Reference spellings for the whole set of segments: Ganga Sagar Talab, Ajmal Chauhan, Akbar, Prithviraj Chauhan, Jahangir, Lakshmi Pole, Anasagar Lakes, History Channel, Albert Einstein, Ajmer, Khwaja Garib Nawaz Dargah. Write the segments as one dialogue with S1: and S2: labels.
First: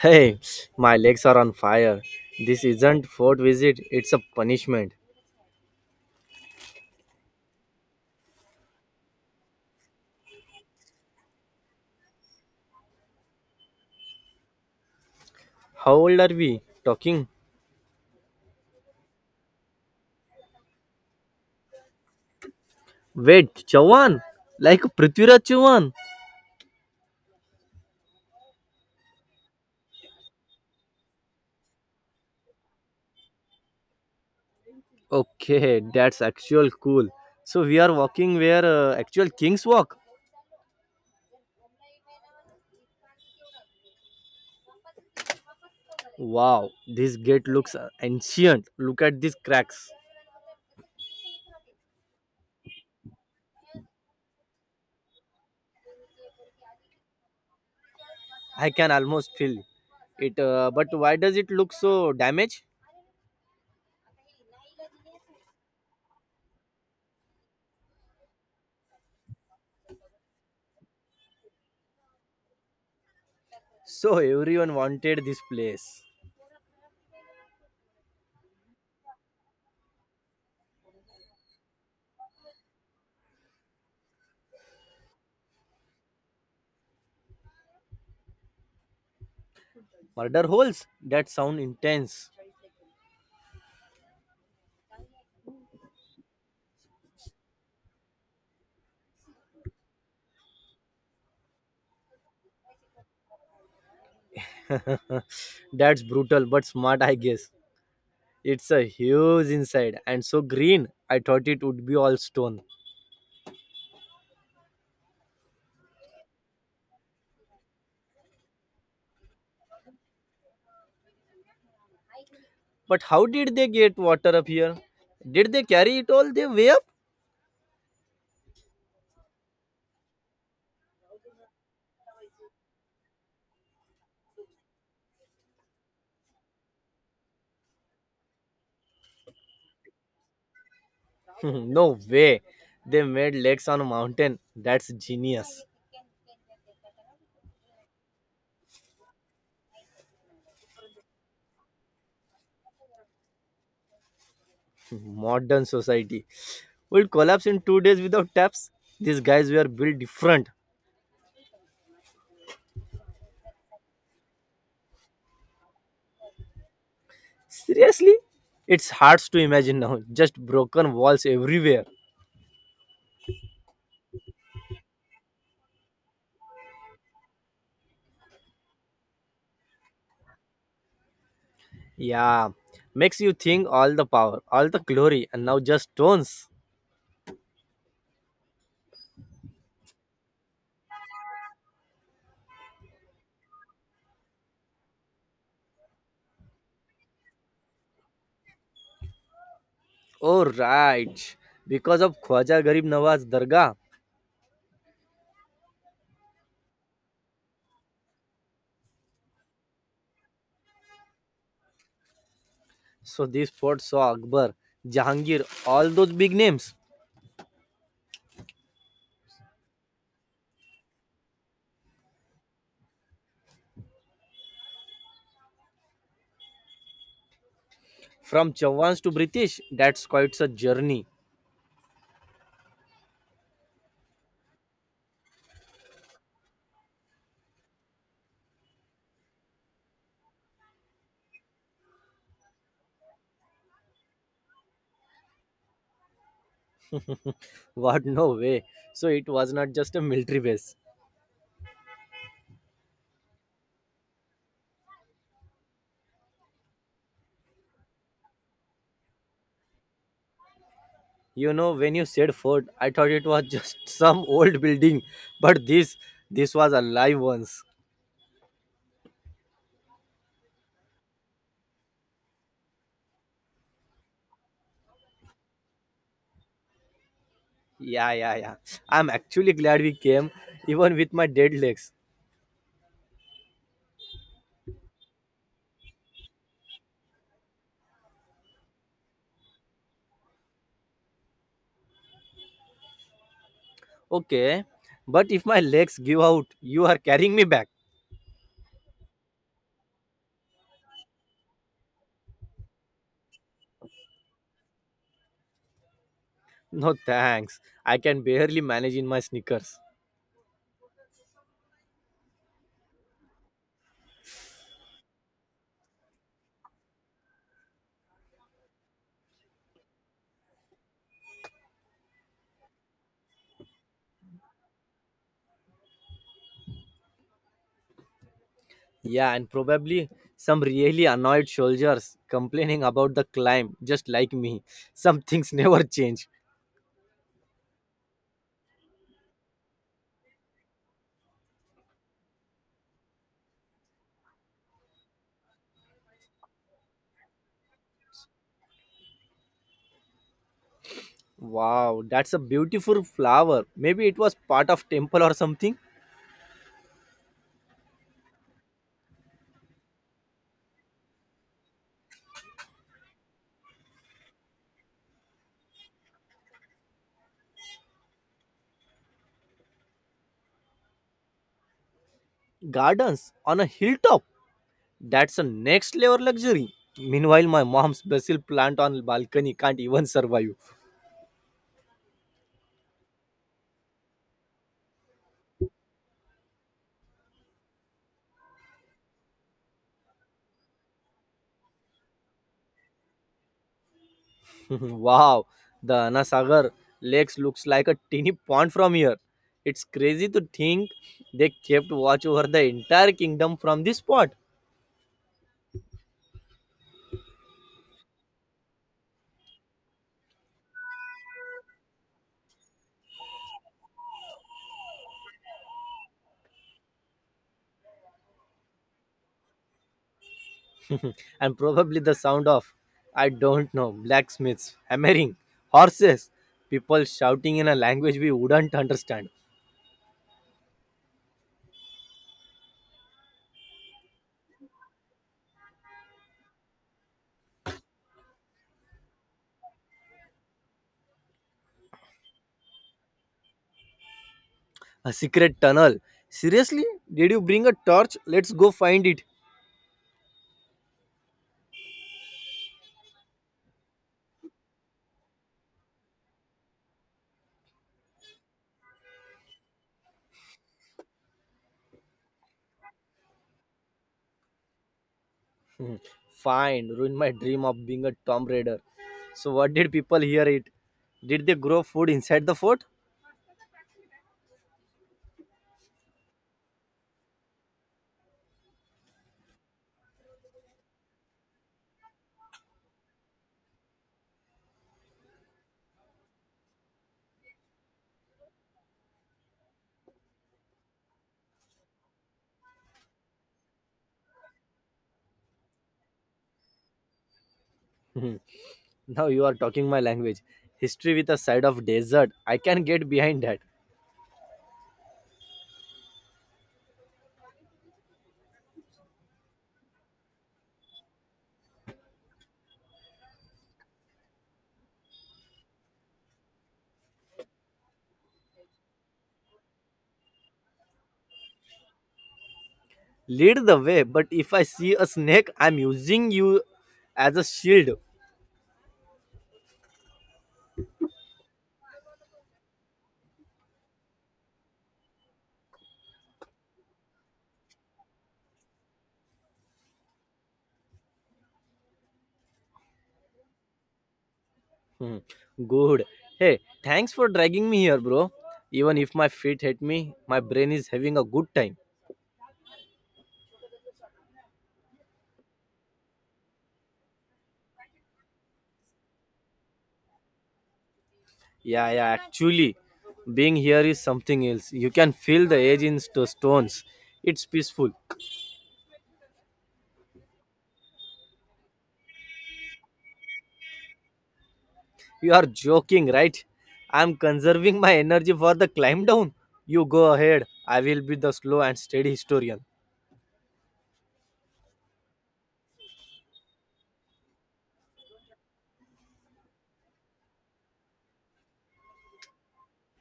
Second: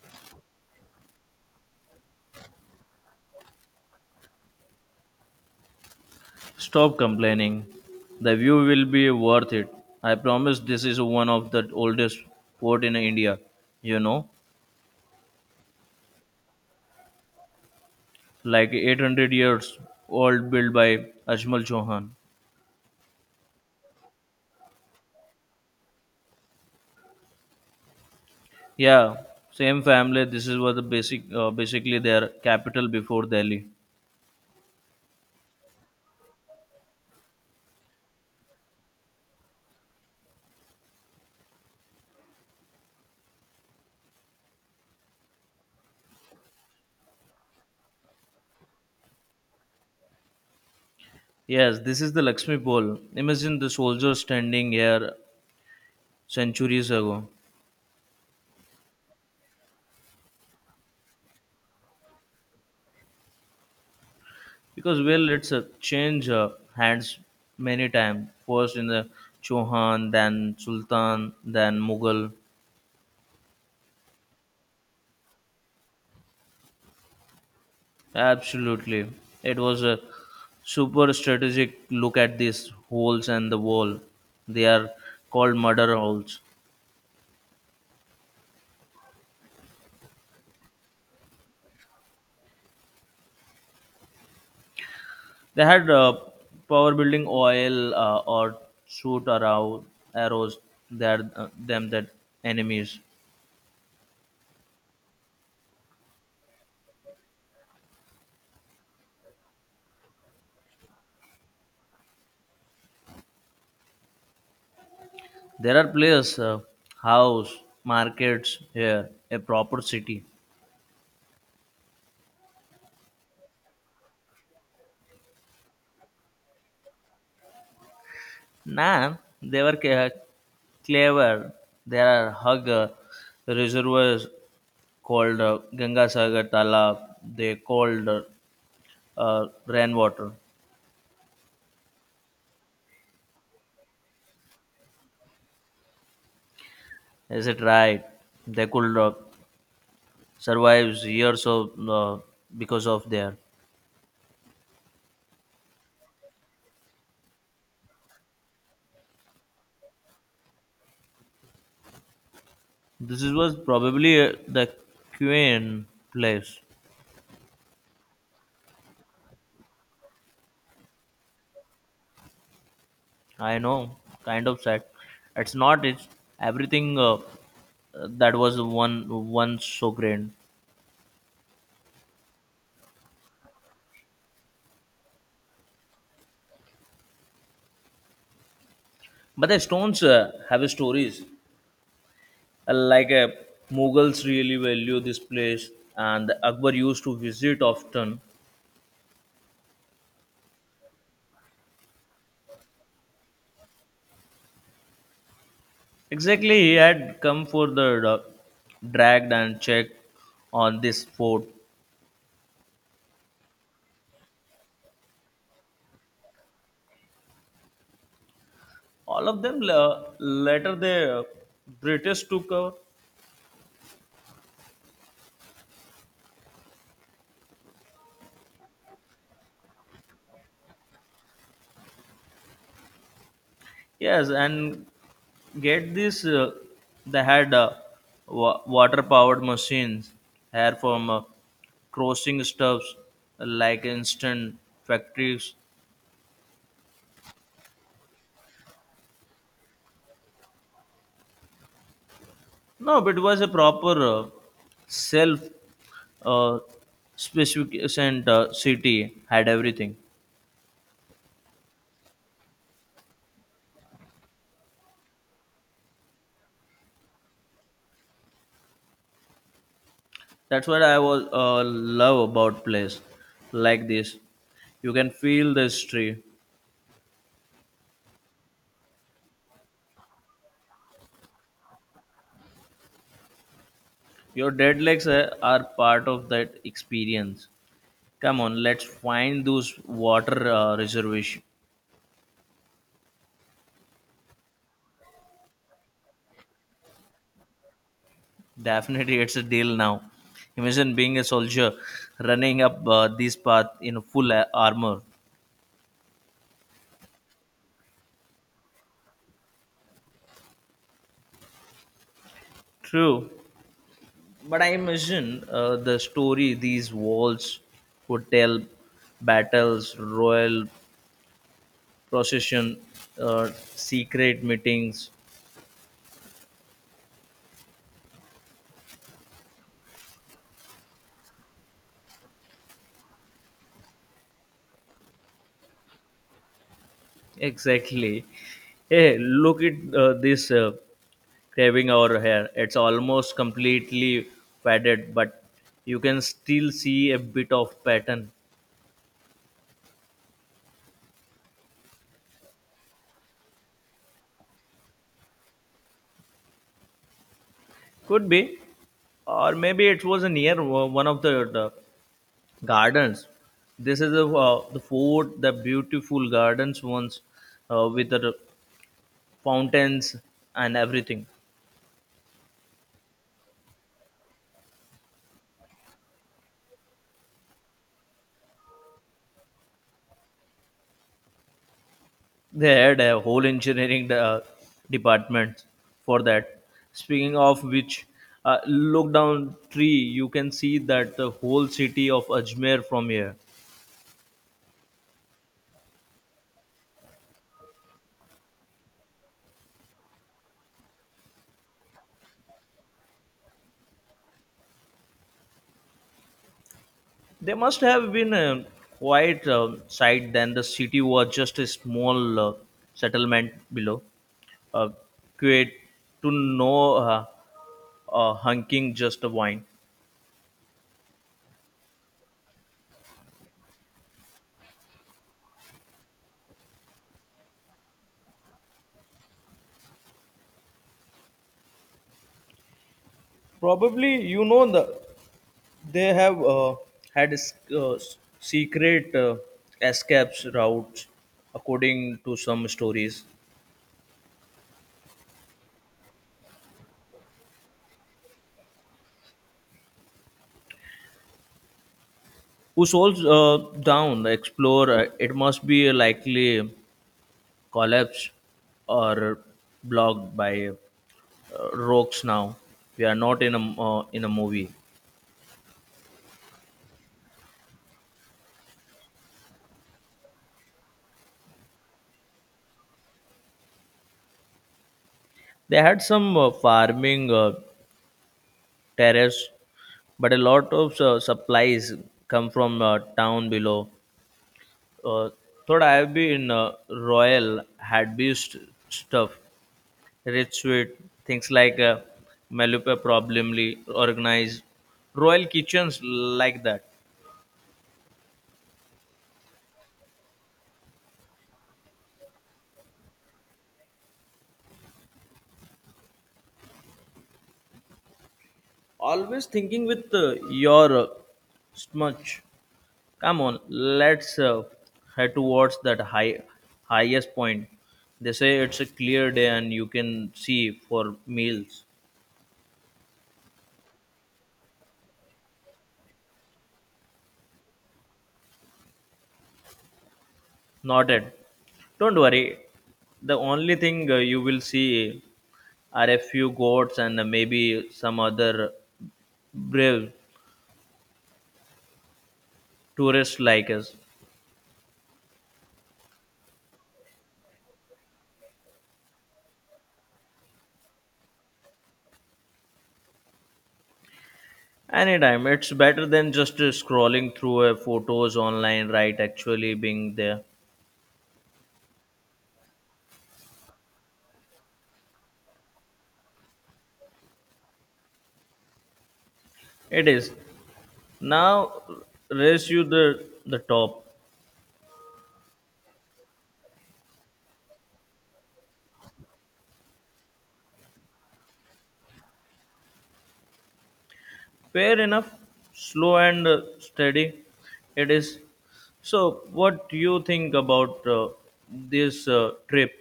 S1: Hey, my legs are on fire. This isn't fort visit, it's a punishment.
S2: Stop complaining. The view will be worth it. I promise this is one of the oldest fort in India, you know,
S1: How old are we talking?
S2: like 800 years old built by Ajmal Chauhan.
S1: Wait, Chauhan? Like Prithviraj Chauhan?
S2: Yeah, same family. This is what the basic basically their capital before Delhi.
S1: Okay, that's actual cool. So we are walking where actual kings walk. Wow, this gate looks ancient. Look at these cracks.
S2: Yes, this is the Lakshmi Pole. Imagine the soldiers standing here centuries ago.
S1: I can almost feel it. But why does it look so damaged?
S2: Because well, it's a change hands many times. First in the Chauhan, then Sultan, then Mughal.
S1: So everyone wanted this place.
S2: Absolutely, it was a super strategic look at these holes and the wall. They are called murder holes.
S1: Murder holes? That sound intense.
S2: They had power building oil or shoot arrow, arrows that them that enemies.
S1: That's brutal but smart, I guess. It's a huge inside and so green. I thought it would be all stone.
S2: There are places, house, markets here, a proper city.
S1: But how did they get water up here? Did they carry it all the way up?
S2: Nah, they were clever. There are hug reservoirs called Ganga Sagar Talab. They called rainwater.
S1: No way. They made lakes on a mountain. That's genius.
S2: Is it right? They could survive years of because of there.
S1: Modern society will collapse in 2 days without taps. These guys were built different.
S2: This was probably the queen place.
S1: Seriously? It's hard to imagine now. Just broken walls everywhere.
S2: I know, kind of sad. It's not. It's everything that was one once so grand.
S1: Yeah, makes you think all the power, all the glory, and now just stones.
S2: But the stones have stories. Like Mughals really value this place, and Akbar used to visit often.
S1: Oh, right. Because of Khwaja Garib Nawaz Dargah.
S2: Exactly, he had come for the dragged and checked on this fort.
S1: So this fort saw Akbar, Jahangir, all those big names.
S2: All of them later the British took over.
S1: From Chawans to British, that's quite a journey.
S2: Yes, and get this, they had water-powered machines here from crossing stuffs like instant factories.
S1: What, no way. So it was not just a military base.
S2: No, but it was a proper self uh, specification. City had everything.
S1: You know, when you said fort, I thought it was just some old building. But this was alive once.
S2: That's what I was love about place like this. You can feel the history.
S1: Yeah, yeah, yeah. I'm actually glad we came, even with my dead legs.
S2: Your dead legs are part of that experience. Come on, let's find those water reservation.
S1: Okay, but if my legs give out, you are carrying me back.
S2: Definitely, it's a deal now. Imagine being a soldier running up this path in full armor.
S1: No thanks. I can barely manage in my sneakers.
S2: True. But I imagine the story these walls could tell battles, royal procession, uh, secret meetings.
S1: Yeah, and probably some really annoyed soldiers complaining about the climb, just like me. Some things never change.
S2: Exactly. Hey, look at this craving our hair. It's almost completely faded, but you can still see a bit of pattern.
S1: Wow, that's a beautiful flower. Maybe it was part of temple or something.
S2: Could be. Or maybe it was near one of the Gardens. This is the fort, the beautiful gardens ones with the fountains and everything.
S1: Gardens on a hilltop. That's a next level luxury. Meanwhile, my mom's basil plant on balcony can't even survive.
S2: They had a whole engineering department for that. Speaking of which, look down tree, you can see that the whole city of Ajmer from here.
S1: Wow, the Anasagar Lakes looks like a teeny pond from here. It's crazy to think they kept watch over the entire kingdom from this spot.
S2: They must have been a quiet site then. The city was just a small settlement below. Uh, Quiet to no hunking just a wine.
S1: And probably the sound of, I don't know, blacksmiths, hammering, horses, people shouting in a language we wouldn't understand.
S2: Probably you know the they have had secret escapes routes according to some stories.
S1: A secret tunnel. Seriously? Did you bring a torch? Let's go find it.
S2: Who souls down the explorer? It must be likely collapsed or blocked by rogues now. We are not in a in a movie.
S1: Fine, ruined my dream of being a tomb raider. So, what did people hear it? Did they grow food inside the fort?
S2: They had some farming terrace, but a lot of supplies come from town below. Uh, Thought I have been Royal had beast stuff, rich sweet things like Malupa problemly organized, Royal kitchens like that.
S1: Mhm. Now you are talking my language. History with a side of desert. I can get behind that.
S2: Always thinking with your smudge. Come on, let's head towards that highest point. They say it's a clear day and you can see for miles.
S1: Lead the way, but if I see a snake, I'm using you as a shield.
S2: Noted. Don't worry. The only thing you will see are a few goats and maybe some other brave tourists like us.
S1: Hmm. Good. Hey, thanks for dragging me here, bro. Even if my feet hit me, my brain is having a good time.
S2: Anytime, it's better than just scrolling through photos online, right? Actually being there.
S1: Yeah, yeah, actually, being here is something else. You can feel the edge in the stones. It's peaceful.
S2: It is. Now raise you the top.
S1: You are joking, right? I'm conserving my energy for the climb down. You go ahead. I will be the slow and steady historian.
S2: Fair enough. Slow and steady. It is. So what do you think about this trip?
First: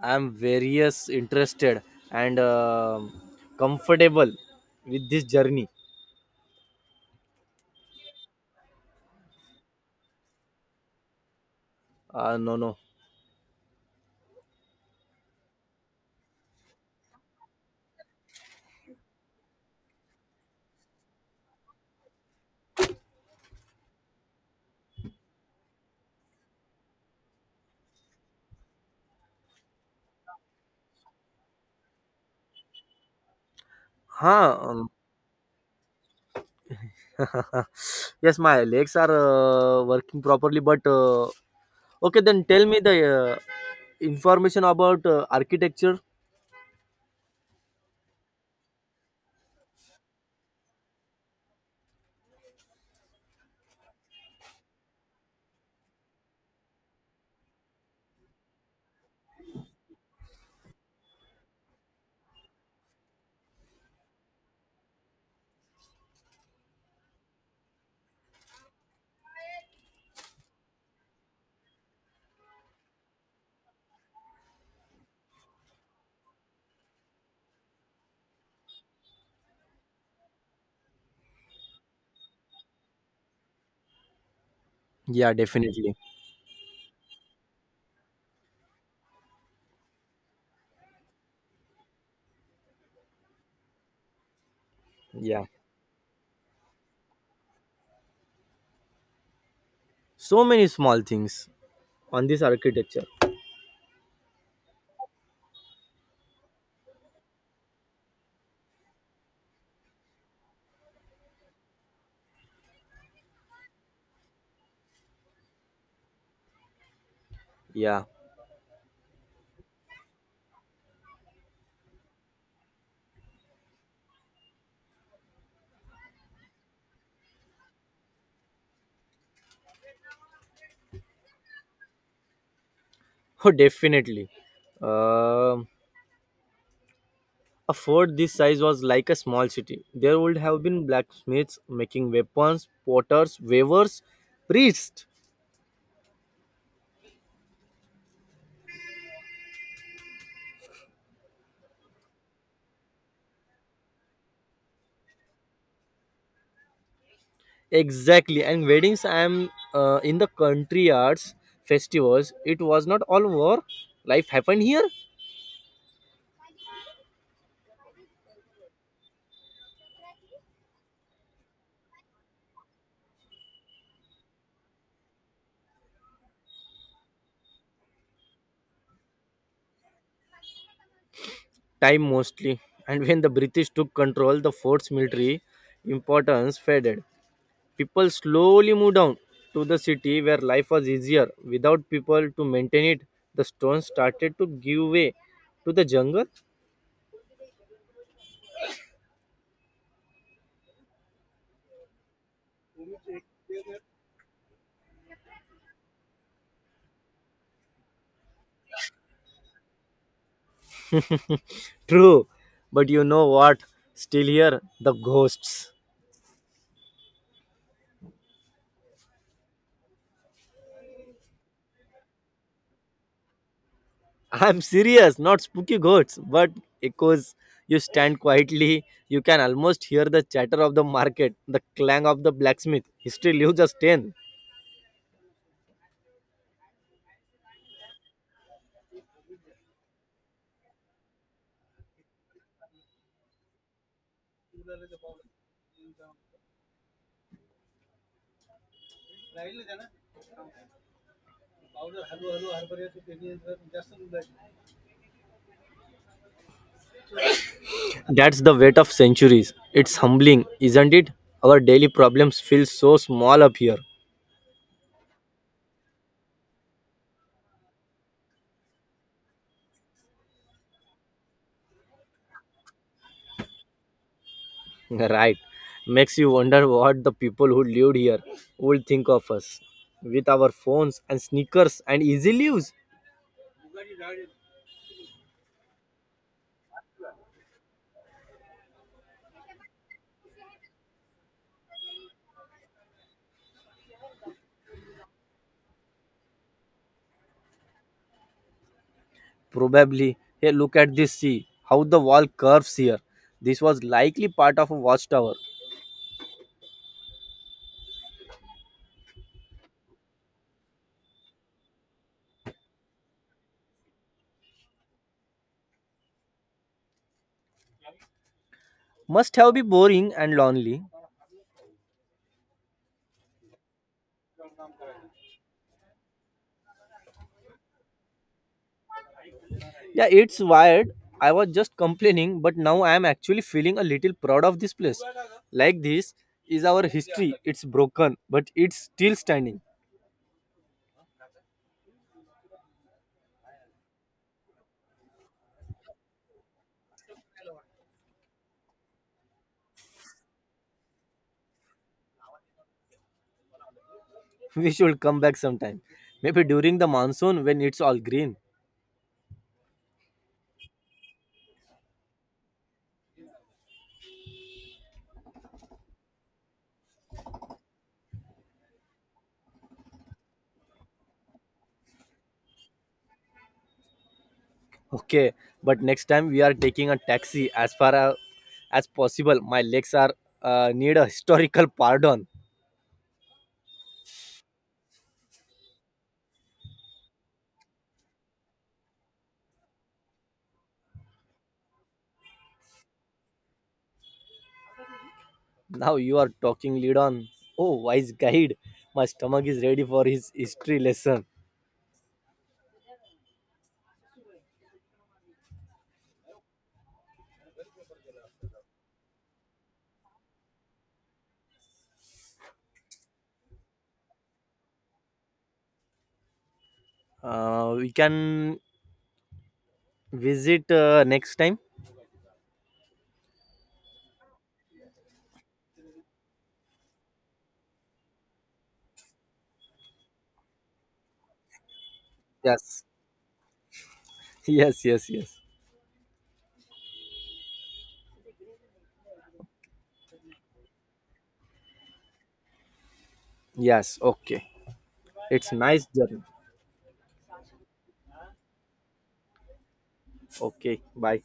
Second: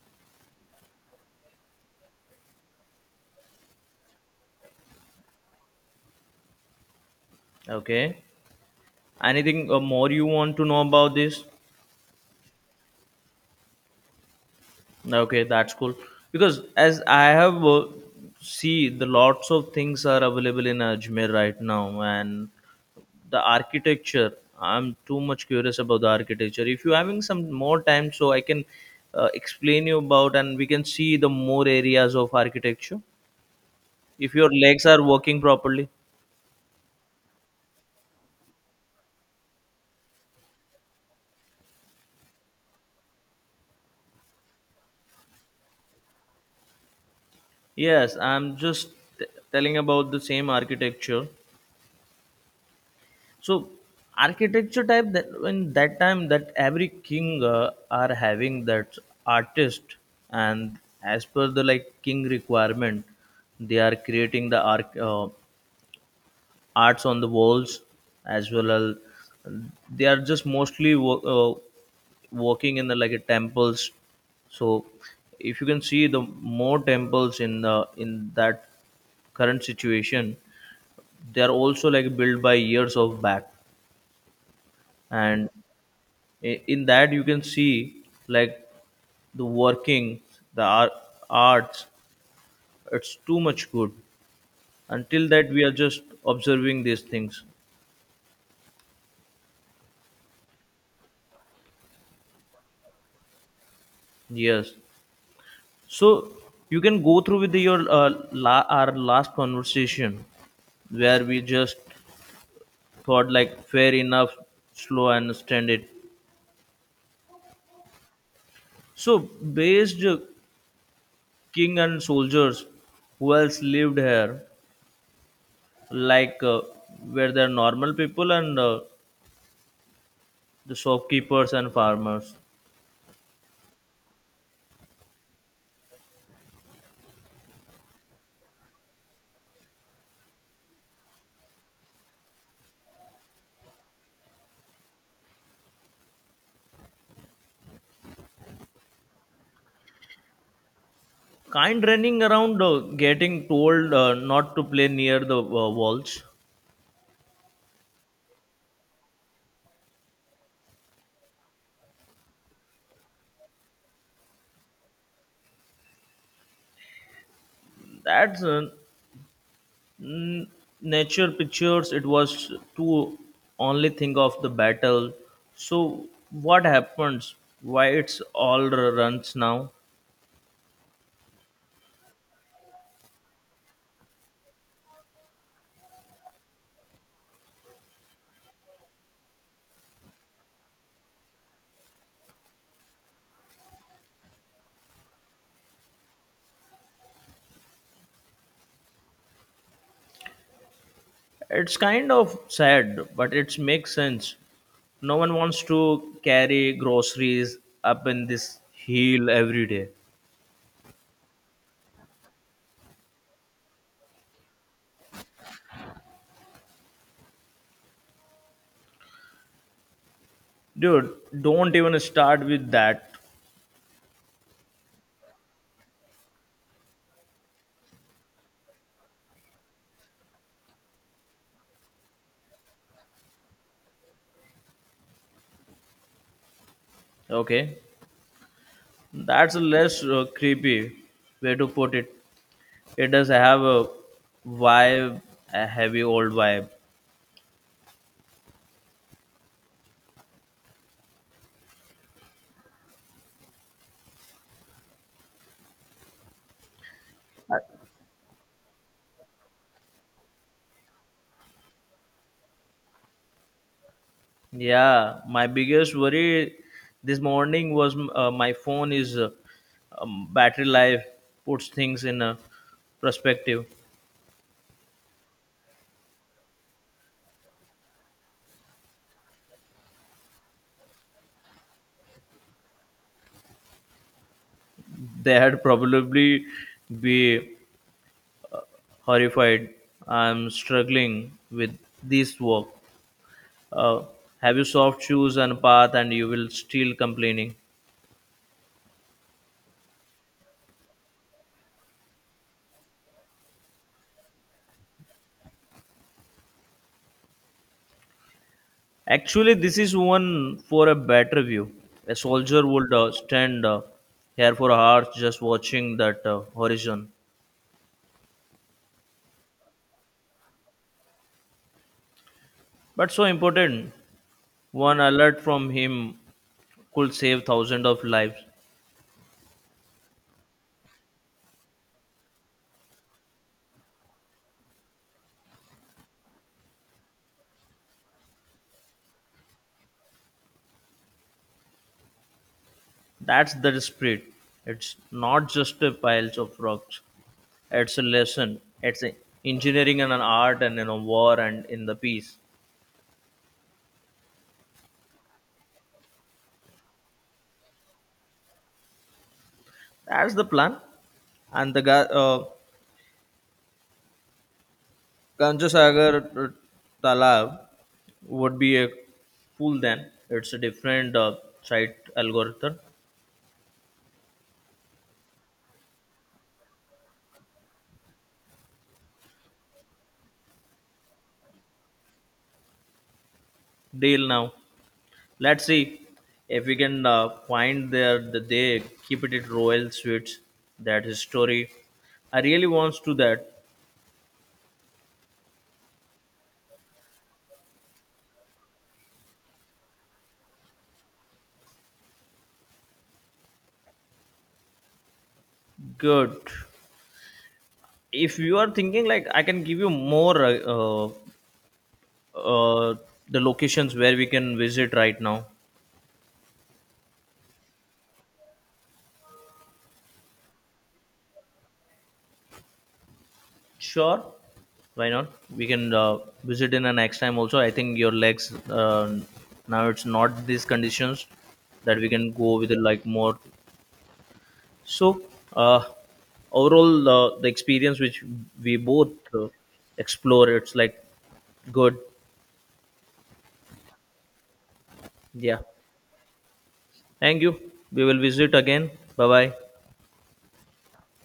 S1: I'm various interested and comfortable with this journey.
S2: Okay. Anything more you want to know about this?
S1: No, no.
S2: Okay, that's cool. Because as I have see the lots of things are available in Ajmer right now, and the architecture, I'm too much curious about the architecture. If you're having some more time, so I can explain you about, and we can see the more areas of architecture if your
S1: Huh?
S2: legs are working properly.
S1: Yes, my legs are working properly, but okay, then tell me the information about architecture.
S2: Yes, I'm just t- telling about the same architecture. So architecture type that when that time that every king are having that artist, and as per the like king requirement, they are creating the arc arts on the walls, as well as they are just mostly working in the like a temples. So if you can see the more temples in the in that current situation, they are also like built by years of back.
S1: Yeah,
S2: And
S1: definitely.
S2: in that you can see like the working the art, arts. It's too much good until
S1: Yeah.
S2: that we are just observing these things.
S1: So many small things on this architecture.
S2: Yes. So you can go through with your our last conversation where we just thought like fair enough, slow and understand it.
S1: Yeah.
S2: So based king and soldiers, who else lived here, like were there normal people and the shopkeepers and farmers.
S1: Oh, definitely. Um a fort this size was like a small city. There would have been blacksmiths making weapons, potters, weavers, priests.
S2: Kind running around getting told not to play near the walls.
S1: Exactly. And weddings, I am in the country arts festivals. It was not all war. Life happened here.
S2: That's Mm, nature pictures it was to only think of the battle. So what happens, why it's all runs now.
S1: Time mostly. And when the British took control, the fort's military importance faded. People slowly moved down to the city where life was easier. Without people to maintain it, the stones started to give way to the jungle.
S2: It's kind of sad, but it makes sense. No one wants to carry groceries up in this hill every day.
S1: True, but you know what? Still here, the ghosts.
S2: Dude, don't even start with that.
S1: I'm serious, not spooky ghosts, but echoes. You stand quietly, you can almost hear the chatter of the market, the clang of the blacksmith. History leaves a stain.
S2: Okay, that's a less creepy way to put it. It does have a vibe, a heavy old vibe.
S1: That's the weight of centuries. It's humbling, isn't it? Our daily problems feel so small up here.
S2: Yeah, my biggest worry this morning was my phone is battery life puts things in a perspective.
S1: Right. Makes you wonder what the people who lived here would think of us with our phones and sneakers and easy lives.
S2: They had probably be horrified. I'm struggling with this work. Uh, have you soft shoes and path and you will still complaining.
S1: Probably, hey, look at this sea, how the wall curves here. This was likely part of a watchtower.
S2: Actually, this is one for a better view. A soldier would stand here for hours just watching that horizon.
S1: Must have been boring and lonely.
S2: But so important. One alert from him could save thousands of lives.
S1: Yeah, it's wired. I was just complaining, but now I am actually feeling a little proud of this place. Like this is our history. It's broken, but it's still standing.
S2: That's the spirit. It's not just a piles of rocks. It's a lesson. It's a engineering and an art and in a war and in the peace.
S1: We should come back sometime. Maybe during the monsoon when it's all green.
S2: That's the plan. And the Ganges Sagar Talab would be a fool then. It's a different site algorithm.
S1: Okay, but next time we are taking a taxi as far as possible. My legs are need a historical pardon.
S2: Deal now. Let's see if we can find there that they keep it at Royal Suites. That history, I really wants to that.
S1: Now you are talking lead on. Oh, wise guide, my stomach is ready for his history lesson.
S2: Good. If you are thinking like I can give you more uh, the locations where we can visit right now.
S1: We can visit next time.
S2: Sure, why not? We can visit in the next time also. I think your legs now it's not these conditions that we can go with
S1: Yes,
S2: like more.
S1: yes, yes,
S2: So,
S1: yes,
S2: uh, overall, the experience which we both explore, it's like good.
S1: yes. Okay, it's
S2: Yeah.
S1: nice journey.
S2: Thank you. We will visit again. Bye bye.
S1: Okay, bye.